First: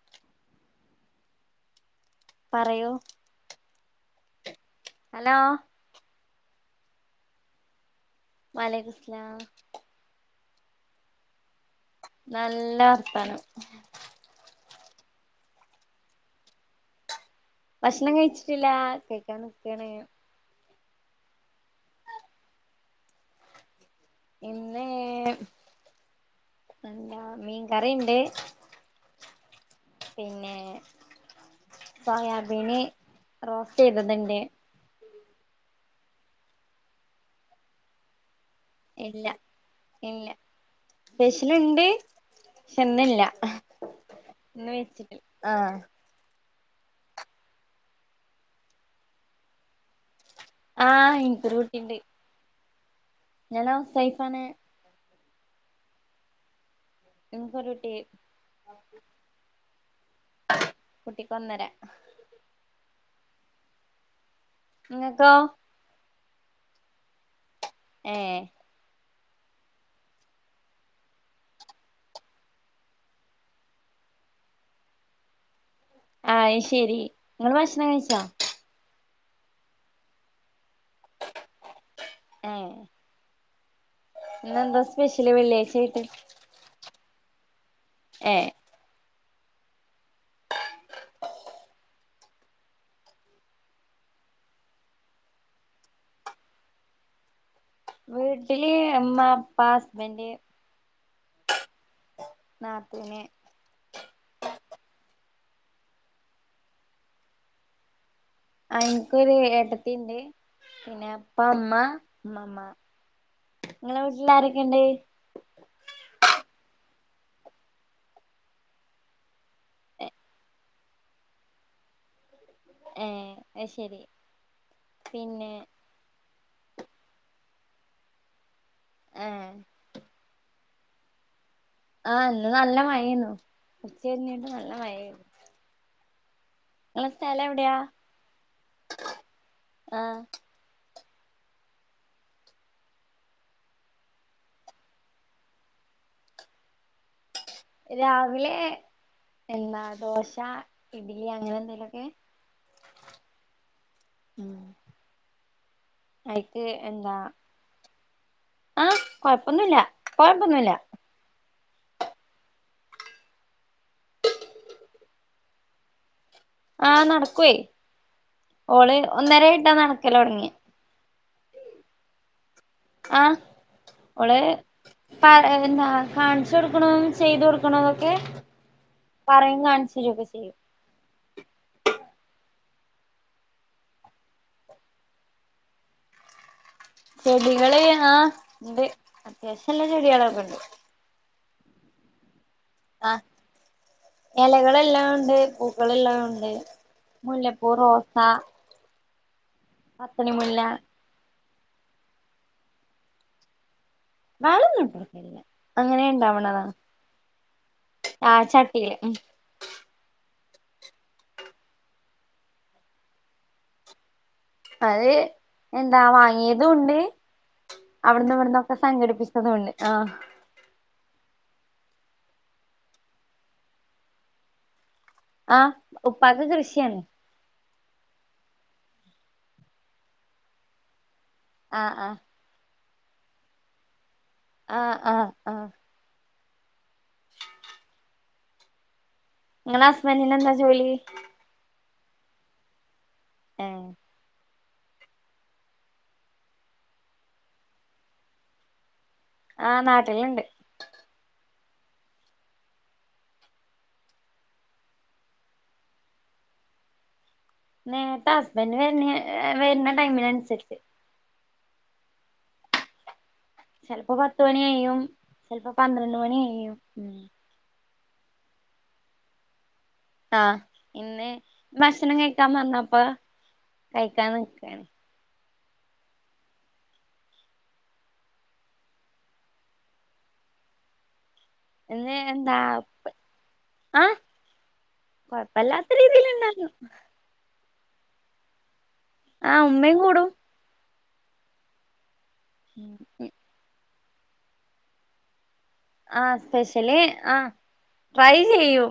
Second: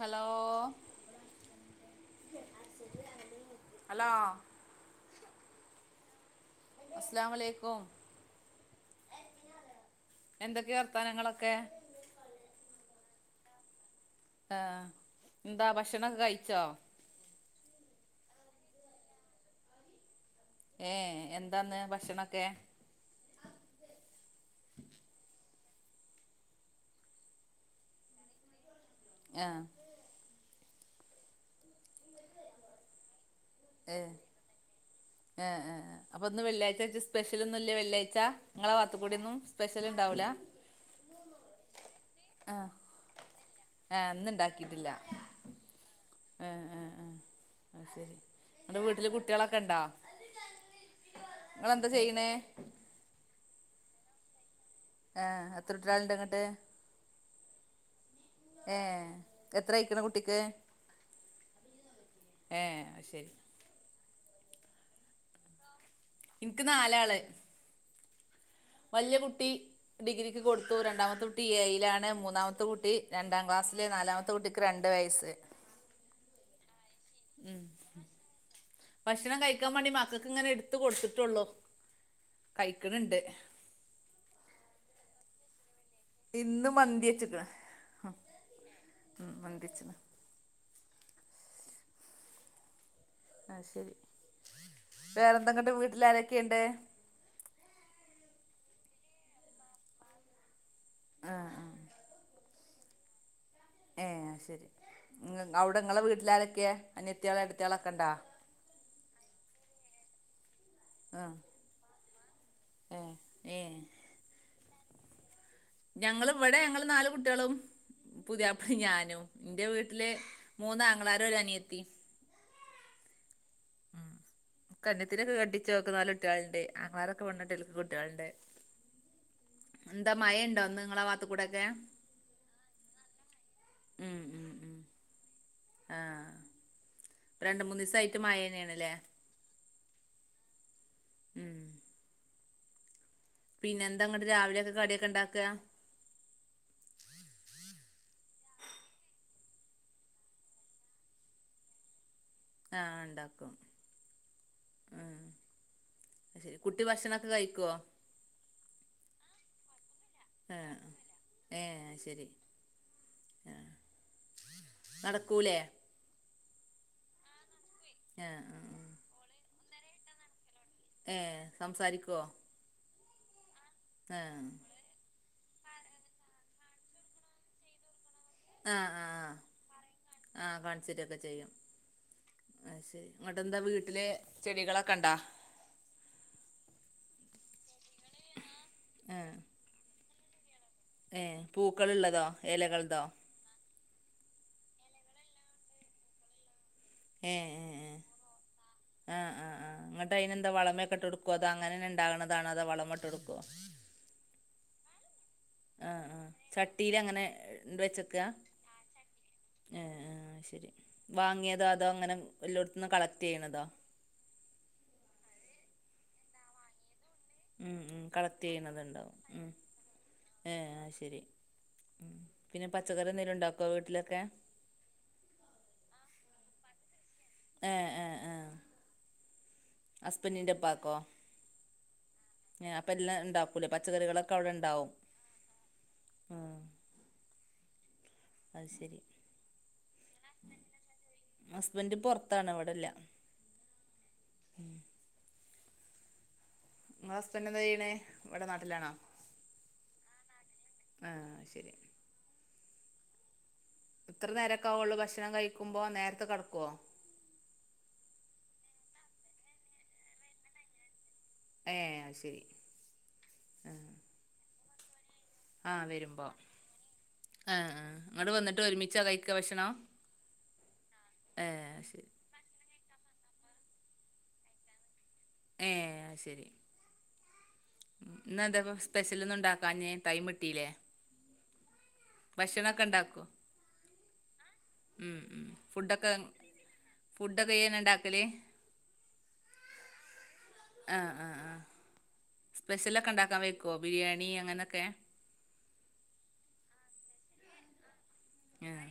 Hello പറയൂ hello hello അസ്‌ലാംഅലൈക്കും വഅലൈക്കുമുസ്സലാം എന്തൊക്കെയാ വർത്താനങ്ങളൊക്കെ നല്ല വർത്താനം ആഹ് ന്താ ഭക്ഷണൊക്കെ കഴിച്ചോ ഭക്ഷണം കഴിച്ചിട്ടില്ല കഴിക്കാൻ നിക്കയാണ് ഏ എന്താന്ന് ഭക്ഷണൊക്കെ ഇന്ന് എന്താ മീൻകറിണ്ട് ങ് പിന്നെ സോയാബീന് റോസ്റ്റ് ചെയ്തതുണ്ട് ഇഹ് ഇഹ് അപ്പൊന്ന് വെള്ളിയാഴ്ച ആയിട്ട് സ്പെഷ്യല് ഒന്നുംല്ല വെള്ളിയാഴ്ച്ച ങ്ങളെ ഭാഗത്ക്കൂടി ഒന്നും സ്പെഷ്യൽ ഇണ്ടാവൂല സ്പെഷ്യൽ ഉണ്ട് ക്ഷെ ഇന്നില്ല ആ ഇന്ന് ഇണ്ടാക്കിട്ടില്ല വെച്ചിട്ടില്ല ആഹ് ആ ആ ആ അത് ശരി അൻ്റെ വീട്ടില് കുട്ടിളൊക്കെ ഇണ്ടോ? ആഹ് ഇൻകൊരു കുട്ടിണ്ട്. ന്നേ. ഞലോ സെയ്ഫാണ്. ആഹ് എത്രുട്ടരാൾണ്ട്ങ്ങട്ട്? [unintelligible] ഏഹ് എത്രയ്ക്ക്ണ് കുട്ടിക്ക്? കുട്ടിക്ക് ഒന്നര ഏഹ് അ ശരി. ഇങ്ങത്തോ ഇൻക്ക് നാലാള്. ഏഹ്. വല്ല്യ കുട്ടി. ഡിഗ്രിക്ക് കൊട്ത്തു രണ്ടാമത്തെ കുട്ടി ഏയിലാണ് മൂന്നാമത്തെ കുട്ടി രണ്ടാം ക്ലാസ്സില് നാലാമ ന്റെട്ടിക്ക്‌ രണ്ട് വയസ്. ആഅ് ശരി. നിങ്ങള് ഉം ഭക്ഷണം കഴിച്ചോ ഭക്ഷണം കഴിക്കാ മാണ്ടി മക്കക്ക്ങ്ങനെ ഇട്ത്ത് കൊട്ത്ട്ടുള്ളൂ. ഏഹ് ഇന്നന്താ സ്പെഷ്യല് വെള്ള്യായ്ചയിട്ട്? ഇന്ന് മന്തിച്ച്‌ക്ക്‌ണ് ആ ഏ മ് മന്തിച്ച്ണ്. ആ ശരി വേറെന്തെങ്ങട്ട് വീട്ട് ലാരൊക്കെയുണ്ട്? വീട്ടില് ഇമ്മ, ഇപ്പാ, ഹസ്ബന്റ്. ആഹ് ആ. നാത്തൂന്‌. ഏ അ ശരി ങ്ങ ഔടെ ങ്ങളെ വീട്ട്ലാരൊക്കെയ അനിയത്ത്യാള് ഏട്ടത്യാളക്ക ണ്ടോ? അ ഇൻകൊര് ഏട്ടത്തിണ്ട് പിന്നെ പ്പ മ്മ മ്മമ്മ. ഏഹ് ഏഹ്. ങ്ങളെ വീട്ട്ലാരൊക്കെണ്ട്? ഞങ്ങള് വടെ ഞങ്ങള് നാല് കുട്ട്യളും. പുത്യാപ്ലിം ഞാനും എന്റെ വീട്ട്ല് മൂന്നാങ്ങളാരും ഒരനിയത്തിം. ഏഹ് അ ശരി പിന്നെ. ക്ക് നാല് കുട്ട്യാള്ണ്ട്. ആങ്ങളാരൊക്കെ പെണ്ണെട്ടി ഓൽക്ക് കുട്ട്യള്ണ്ട് ഏ ന്താ മയ ണ്ടൊ ന്ന് ങ്ങളാ വാത്ത്ക്കൂടെക്കെ. ആഹ് ന്ന് നല്ല മയേന്നു ഉച്ചിര്ഞ്ഞിട്ട് നല്ല മയേന്നു. ആഹ്. സ്ഥലം രണ്ട് എവിടെയാ മൂന്നിസയിട്ട് മയെന്നെണ്ല്ലേ? ആ ഉം. പിന്നെന്താങ്ങട്ട് രാവിലെക്കെ കട്യൊക്കെ ണ്ടാക്ക. രാവിലെ എന്താ ദോശ ഇഡ്ലി അങ്ങനെന്തെങ്കിലൊക്കെ. ആഹ് ണ്ടാക്കും ഉം ഉം. ശെരി അയിക്ക് കുട്ടി ഭക്ഷണൊക്കെ കയ്ക്കോ? ആഹ് കൊഴപ്പൊന്നുല്ല ആ പ്പകൊഴപ്പൊന്നുല്ല. ഏ അഹ് ശെരി ആ നടക്കൂലേ? ആഹ നട്ക്കുവേ. ഏഹ് ആഹ്. ഒന്നരേട്ടാ ന്നട്ക്കലൊട്ങ്ങ്യ. ഏഹ് സംസാരിക്കോ? ആഹ് ഓള്. കടെ ന്ന കാൺച്ചു കൊടുക്കണൊ ചെയ്തു കൊടുക്കണോന്നൊക്കെ. പറിം കാൺച്ചരുക്കെ ചെയ്യും. [unintelligible] ആ ശെരി ഇങ്ങട്ടെന്താ വീട്ടില് ചെടികളൊക്കെ ണ്ടോ? ചെടികള് ആ ഇണ്ട് രസള്ള ചെടികളൊക്കെണ്ട്. ഏ പൂക്കൾ ള്ളതോ എലകൾ. ആഹ് എലകള്‌ള്ളോണ്ട് പൂക്കള് ള്ളോണ്ട്. ഏഹ് ഏഹ് മുല്ലപ്പൂ ഏഹ് റോസാ ആഹ് ആഹ് അങ്ങട്ട് അതിനെന്താ വളമേ ക്കെട്ടോടുക്കുഓ അതോ അങ്ങനെന്നെ ഇണ്ടാകണതാണോ അതോ വളമേട്ടോട്ക്കോ? വളൊന്നും അങ്ങനെ ആഹ് ആഹ് ഇണ്ടാവണതാണ് ചട്ടിയിലങ്ങനെ ണ്ട് വെച്ചേ ക്കാ ആഹ് ചട്ടിയില് ഉം ആഹ് ശരി വാങ്ങിയതോ അതോ അങ്ങനെ വല്ലോടത്തുന്ന് കളക്ട് ചെയ്യണതോ? അത് എന്താ വാങ്ങിയതുണ്ട് ഉം ഉം അവിടുന്ന് കളക്ട് ഇവിടുന്നൊക്കെ ചെയ്യണത്ണ്ടാവും ഉം സംഘടിപ്പിച്ചതുണ്ട് ആഹ് ഏഹ് ആഹ് ശരി പിന്നെ പച്ചക്കറി എന്തേലും ഉണ്ടാക്കോ വീട്ടിലൊക്കെ ആഹ് ഉപ്പാക്ക് കൃഷിയാണ് ഏഹ് ഏഹ് ആഹ് അസ്ബന്റിന്റുപ്പാക്കൊ? ആഹ് ആഹ് അപ്പ എല്ലാ ഇണ്ടാക്കൂലേ പച്ചക്കറികള് ആഹ് ആഹ് ആഹ് ആഹ് അത് ശരി ഇങ്ങളെ ഹസ്ബന്റിന് എന്താ ജോലി? അസ്ബൻഡ് പൊറത്താണ് ഇവിടില്ല ഏഹ് [inaudible] ഇങ്ങളെ അസ്ബെന്റന്താ ചെയ്യണ് ഇവടെ നാട്ടിലാണോ? ആഹ് നാട്ടില്ണ്ട് ആഹ് ശരി ഇത്ര നേരൊക്കെ ആവുള്ളൂ ഭക്ഷണം കഴിക്കുമ്പോ നേരത്തെ കെടക്കുവോ? നേര്ത്ത ഹസ്ബൻഡ് വര്ണ വര്ണ ടൈമിനനുസരിച്ച് ഏ ഹ് അയ്ശരി ചെലപ്പോ പത്ത് മണി കയ്യും ചിലപ്പോ ആഹ് പന്ത്രണ്ട് വരുമ്പോ മണി കയ്യും ആഹ് ആഹ് ഇങ്ങള് വന്നിട്ട് ഒരുമിച്ചാ കൈക്ക ഭക്ഷണോ ആഹ് ഇന്ന് ശരി ഭക്ഷണം കഴിക്കാൻ പറഞ്ഞപ്പ കഴിക്കാൻ നിക്കാണ് ഏഹ് അയ് ശരി ഇന്നെന്താപ്പം സ്പെഷ്യൽ ഒന്നും ഉണ്ടാക്കാഞ്ഞെ ടൈമിട്ടില്ലേ ഇന്ന് എന്താ ഉണ്ടാക്കോ ആഹ് ഉം കൊഴപ്പല്ലാത്ത രീതില് ഇണ്ടാക്കു ഫുഡ്‌ഒക്ക ഇയ്യെന്നണ്ടാക്കല് ആഹ് ഉമ്മയു ആഹ് ആഹ് ആഹ് സ്പെഷ്യലൊക്കെ ണ്ടാക്കാൻ വയ്ക്കുവോ ബിരിയാണി അങ്ങനൊക്കെ ആഹ് സ്പെഷ്യല് ആഹ് ട്രൈ ആഹ് ചെയ്യൂം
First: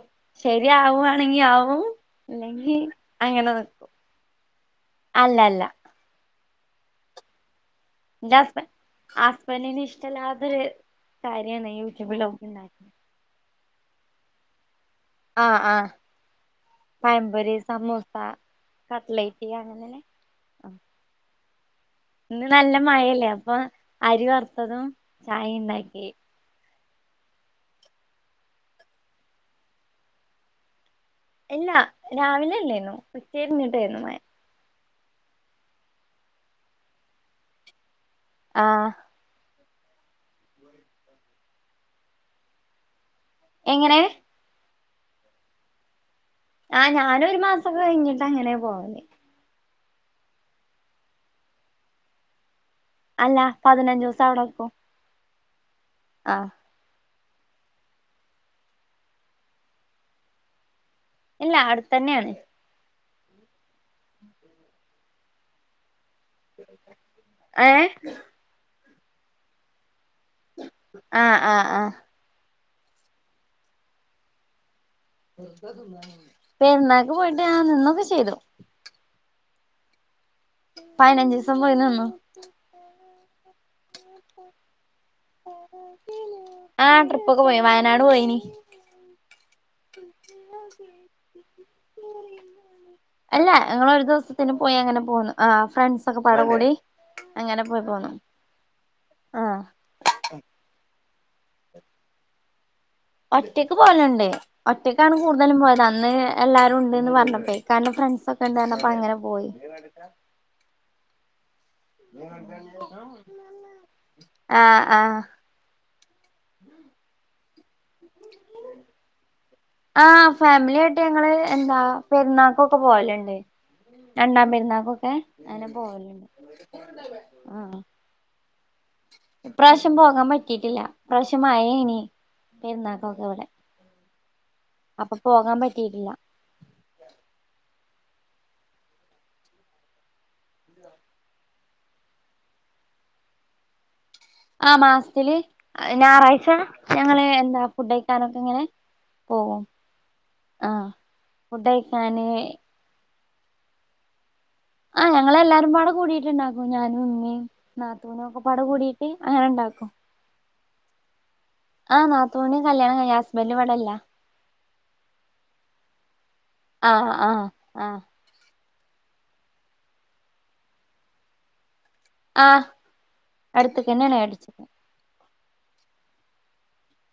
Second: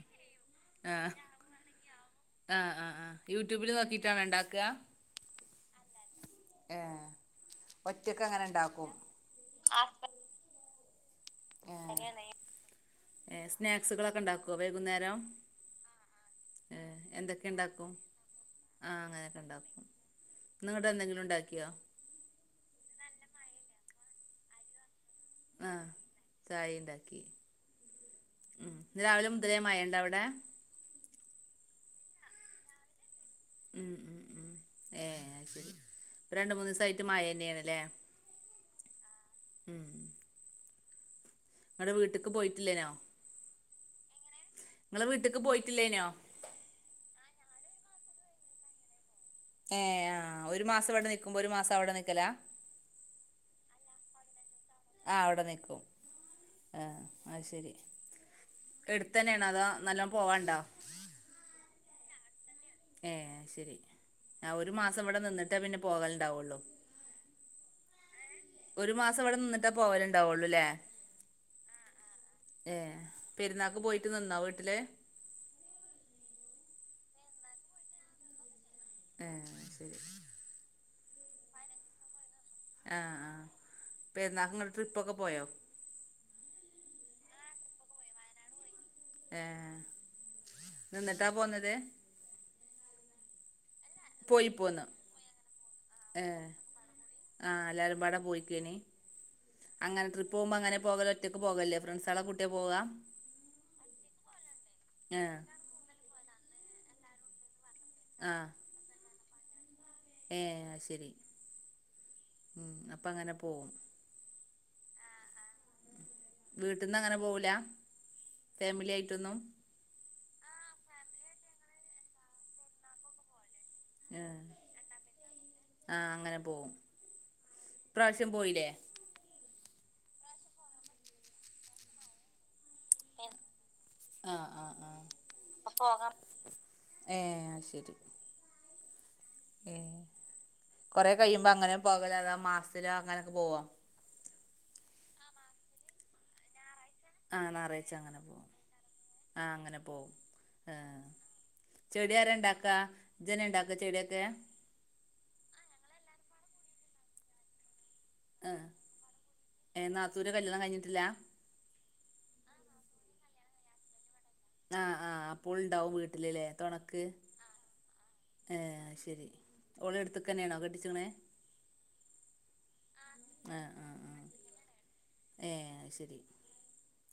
ആഹ് ശെരിയാവുവാണെങ്കി ആവു ആഹ് ആഹ് ആഹ് യൂട്യൂബില് നോക്കിട്ടാണോ ഇണ്ടാക്ക അ അല്ല അല്ല ഏ ഹ് ഒറ്റക്കങ്ങനെ ഇണ്ടാക്കും അസ് അത് കാര്യന്ന് യു ടുബില് നോ ഏഹ് സ്നാക്സുകളൊക്കെ ഉണ്ടാക്കുവോ വൈകുന്നേരം ആഹ് ആഹ് ഏഹ് എന്തൊക്കെ പഴംപൊരി ഇണ്ടാക്കു സമൂസ ആഹ് അങ്ങനൊക്കെ കട്ട്ലേറ്റ് ഇണ്ടാക്കും അങ്ങനെ ന്നിങ്ങട് ന്തെങ്കിലും ണ്ടാക്കിയോ? ഇന്ന് നല്ല മഴല്ലേ അപ്പൊ അരി വറുത്തതും ചായേണ്ടാക്കി ചായേണ്ടാക്കി ഉ ഇന്ന് രാവിലെ മുതലേ മയ്യേണ്ടാവിടെ? ഇല്ല രാവിലില്ലേനു ഉം ഉം ഉം ഏ ശരി രണ്ട് മൂന്ന് ദിസായിട്ട് മായ ന്നെയണല്ലേ ആഹ് ഉം ങ്ങടെ വീട്ട്ക്ക് പോയിട്ടില്ലേനോ? എങ്ങനെ ഇങ്ങള് വീട്ട്ക്ക് പോയിട്ടില്ലേനോ ആഹ് ഞാനൊരു മാസംക്കെ കഴിഞ്ഞിട്ട് അങ്ങനെ പോവല് ഏ ആഹ് ഒരു മാസം ഇവിടെ നിക്കുമ്പോ ഒരു മാസം അവടെ നിക്കല അല്ല പതിനഞ്ചൂസം അവടെക്കും ആഹ് അവടെ നിക്കും ആഹ് എഹ് അയ്ശരി എടുത്തു തന്നെ ആണോ അതോ നല്ലോണം പോവാണ്ടോ ഇല്ല അടുത്തന്നെയാണ് ഏഹ് ശരി അ ഒരു മാസം ഇവിടെ നിന്നി ട്ട് പിന്നെ പോകലുണ്ടാവുള്ളൂ ഏ ഒരു മാസം ഇവടെ നിന്നിട്ടേ പോവലുണ്ടാവുള്ളൂല്ലേ ആഹ് ആഹ് ആഹ് ഏഹ് പെരുന്നാക്ക് പോയിട്ട് നിന്നോ വീട്ടില് പെരുന്നാക്ക് പോയിട്ട് ആഹ് നിന്നൊക്കെ ചെയ്തു ഏഹ് ശരി പയിനഞ്ചൂസം പോയി നിന്നു ആഹ് ആഹ് പെരുന്നാളിന് ഇങ്ങള് ട്രിപ്പ് ഒക്കെ പോയോ ആഹ് ട്രിപ്പ് ഒക്കെ പോയി വയനാട് പോയിനി ഏഹ് നിന്നിട്ടാ പോന്നത് അല്ല ഇങ്ങളൊരു രൂസത്തിന് പോയി അങ്ങനെ പോന്നു ആഹ് ഫ്രണ്ട്സ് ഒക്കെ ഏഹ് പാടെകൂടി അങ്ങനെ പോയി പോന്നു ഉം ആഹ് അങ്ങനെ ട്രിപ്പ് പോവുമ്പോ അങ്ങനെ പോകല ഒറ്റയ്ക്ക് പോകല്ലേ ഫ്രണ്ട്സ് ആളെ കൂട്ടിയ പോവാ ഒറ്റക്ക് പോവലുണ്ട് ഒറ്റക്കാണ് ഏഹ് കൂടുതലും പോയത് അന്ന് എല്ലാവാരും ഉണ്ട്ന്ന് പറഞ്ഞപ്പേ ഇക്കാൻ്റെ ഫ്രണ്ട്സ് ഒക്കെ ആഹ് ഇണ്ടായിന്നു അപ്പം അങ്ങനെ പോയി ഏഹ് അശരി ആഹ് ആഹ് വീട്ടിന്ന് അങ്ങനെ പോവൂല ഫാമിലി ആയിട്ടൊന്നും ആഹ് ഫാമിലി ആയിട്ട് ഞങ്ങള് എന്താ പെരുന്നാക്കൊക്കെ പോവലുണ്ട് ഏഹ് രണ്ടാം പെരുന്നാക്കൊക്കെ അങ്ങനെ ആഹ് പോവലണ്ട് അങ്ങനെ പോവും ആഹ് ഇപ്രാവശ്യം പോയില്ലേ ഇപ്രാവശ്യം പോകാൻ പറ്റിട്ടില്ല ഇപ്രാവശ്യം മഴേന് പെരുന്നാക്കൊക്കെ ഇവടെ ആഹ് ആഹ് പറ്റിയിട്ടില്ല ആഹ് ഏ അയ്ശരി ഏഹ് കൊറെ കയുമ്പോ അങ്ങനെ പോകലാണോ അതോ മാസത്തില് അങ്ങനെയൊക്കെ പോവോ ആഹ് മാസത്തില് ഞായറാഴ്ച ഞങ്ങള് എന്താ ഫുഡ് ഞായറാഴ്ച അങ്ങനെ കഴിക്കാനൊക്കെ പോവും ഇങ്ങനെ ആഹ് പോകും അങ്ങനെ പോവും ആ ആഹ് ഫുഡ് ചെടി കഴിക്കാന് ആരാ ഇണ്ടാക്കാ ഇജ് ന്നെ ഇണ്ടാക്കോ ചെടിയൊക്കെ ആഹ് ഞങ്ങളെല്ലാരും പാടെ കൂടീട്ട്ണ്ടാക്കും ഞാനും ഉമ്മേം നാത്തൂനൊക്കെ പാടെ കൂടീട്ട് അങ്ങനെ ഇണ്ടാക്കും ത്തൂൻ്റെ കല്ല്യാണം കഴിഞ്ഞിട്ടില്ല ആഹ് നാത്തൂന് കല്യാണം കഴിഞ്ഞ് ഹസ്ബൻഡ് ഇവടില്ല ആഹ് ആഹ് അപ്പോ ഓള് ഇണ്ടാവും വീട്ടിലല്ലേ ആഹ് ആഹ് ആഹ് ഏഹ് അയ്ശരി ഓളെ അടുത്തുക്കെന്നെയാണോ കെട്ടിച്ചക്കണെ ആഹ് അടുത്തുക്കെന്നാണ് കെട്ടിച്ചക്കണ് ഏഹ് അയ് ശരി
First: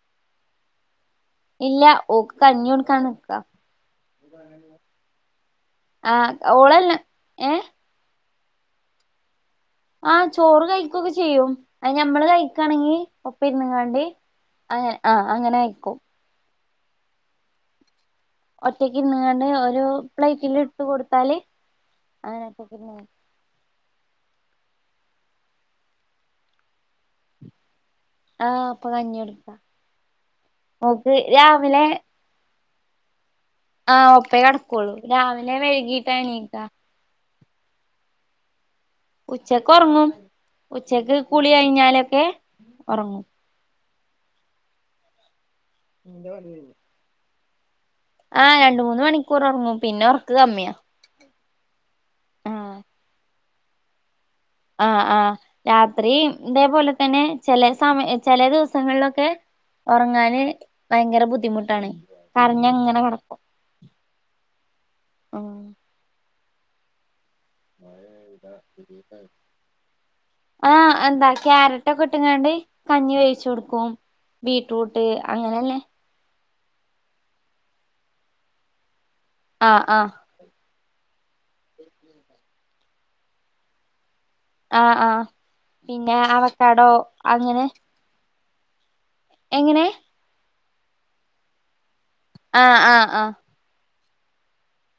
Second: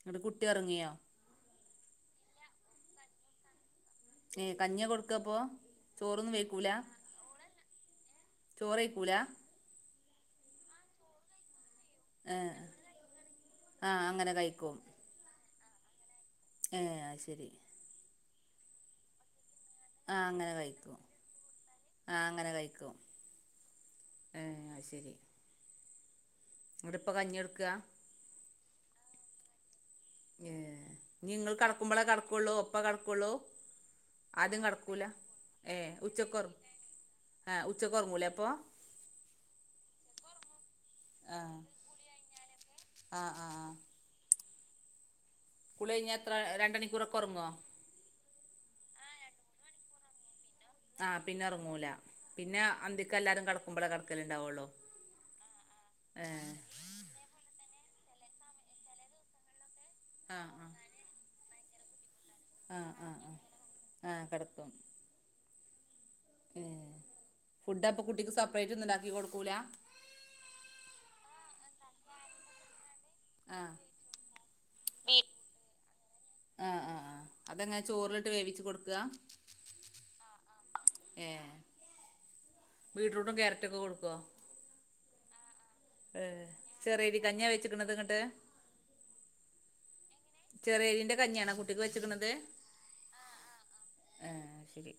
ന്നിട്ട് കുട്ടി ഉറങ്ങ്യോ ഇല്ല ഓക്ക് കഞ്ഞി കൊടുക്കാൻ നിക്ക ഏഹ് കഞ്ഞി കൊടുക്കാപ്പോ ആ ചോറൊന്നും വേക്കൂല ഓളെല്ല ഏഹ് ചോറഴിക്കൂല ആഹ് ചോറ് കഴിക്കൊക്കെ ചെയ്യും അ ഞമ്മള് ഏ കഴിക്കയാണെങ്കി ഒപ്പ ആ ഇരുന്നങ്ങാണ്ടി അങ്ങനെ കഴിക്കും അ ആ അങ്ങനെ കഴിക്കും ഏഹ് അത്ശരി ഒറ്റക്ക് ഇര്ന്ന്ങ്ങാണ്ട് ഒരു ആ അങ്ങനെ പ്ലേറ്റില് ഇട്ത്തു കഴിക്കും കൊടുത്താല് ആ അങ്ങനെ ഒറ്റക്ക് [inaudible] ഏഹ് അത്ശരി അതോണ്ട്പ്പ കഞ്ഞിയെടുക്കുക ആഹ്, ഇപ്പം കഞ്ഞി എടുക്കുവാ ഏഹ് നിങ്ങൾ കടക്കുമ്പോളെ കടക്കുള്ളൂ ഒപ്പം കടക്കുള്ളൂ ആഹ് ഒപ്പേ ആദ്യം കടക്കൊള്ളൂ കിടക്കൂല, രാവിലെ ഏഹ് വൈകീട്ടാ ഉച്ചക്കുറ, എണീക്ക ആ ഉച്ചക്കുറങ്ങൂല അപ്പൊ ഉച്ചക്ക് ഉറങ്ങും ഉച്ചക്ക് ആ കുളി കഴിഞ്ഞാലൊക്കെ ആ ഉറങ്ങും ആ ആ കുളി കഴിഞ്ഞാ, എത്ര രണ്ടണിക്കൂറക്കെ കുറങ്ങോ ആഹ് രണ്ട് മൂന്ന് മണിക്കൂർ ഒറങ്ങും പിന്നെ ഉറക്കം കമ്മിയാ ആന് പിന്നെ ഒറങ്ങൂല, പിന്നെ ആഹ് അന്തിക്ക് എല്ലാരും കടക്കുമ്പോളെ കടക്കലിണ്ടാവള്ളോ ആഹ്., ആഹ് രാത്രി ഇതേപോലെ തന്നെ ചെല സമയ ചെല ദിവസങ്ങളിലൊക്കെ ആ ഒറങ്ങാന് ആ ഭയങ്കര ബുദ്ധിമുട്ടാണ് കരഞ്ഞ ആ ങ്ങനെ ആ ആ കടക്കും. ആ ഉം ഏഹ് ഫുഡ് അപ്പൊ കുട്ടിക്ക് സെപ്പറേറ്റ് ഒന്നും ഉണ്ടാക്കി കൊടുക്കൂല ആഹ്, എന്താ ക്യാരറ്റ് ഒക്കെ ഇട്ടങ്ങാണ്ട് കഞ്ഞി ഉണ്ടാക്കി വച്ച് ആ കൊടുക്കും ബീറ്റ് റൂട്ട് അങ്ങനല്ലേ ആ, ആ ആ അതെങ്ങെ ചോറിലിട്ട് വേവിച്ച് കൊടുക ആ, ആ ഏ ബീടറൂട്ടും ക്യാരറ്റൊക്കെ കൊടുക്കുവോ? ആ,, ആ പിന്നെ അവക്കടോ അങ്ങനെ അതങ്ങട്ട് എങ്ങനെ ചെറിയ രീന്റെ കഞ്ഞിയാണോ കുട്ടിക്ക് വെച്ചക്ക്ന്നത് ആഹ, ആഹ ആഹ അ അ ഹെ ശരി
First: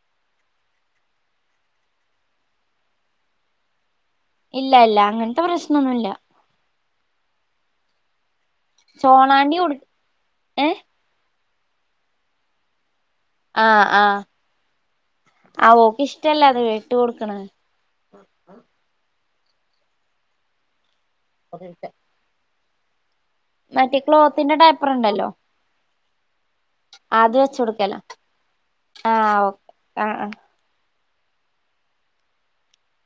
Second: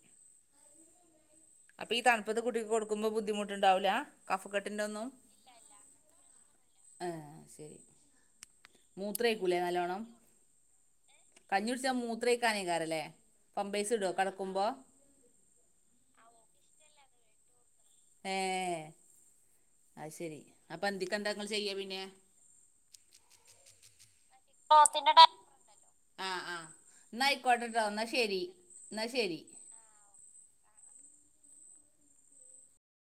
അപ്പൊ ഈ തണുപ്പത്ത് കുട്ടിക്ക് കൊടുക്കുമ്പോ ബുദ്ധിമുട്ടുണ്ടാവൂല്ല. ഇല്ല കഫക്കെട്ടിന്റെ ഇല്ല ഒന്നും അങ്ങനത്തെ പ്രശ്നൊന്നുല്ല ഇല്ല ഇല്ല ആഹ ശരി മൂത്രം ചോളാണ്ടി ഒഴിക്കൂല്ലേ കൊടു നല്ലോണ്ണം, ഏഹ് കഞ്ഞി കുടിച്ച മൂത്രേക്കാനേക്കാരല്ലേ ആഹ് ആഹ ആ ഓക്ക് ഇഷ്ടല്ല അത് വെട്ട്. കൊടുക്കണെ ഏ അത് ശെരി, അപ്പൊ അന്തിക്ക് ന്താ ചെയ്യാ നിങ്ങള് പിന്നെ. മടി [unintelligible] ക്ളോതിന്റെ [unintelligible] ആ, ആ, അത് വെച്ച് എന്നയിക്കോട്ടെ കൊടുക്കല എന്ന ശരി എന്നാ ശരി അ അ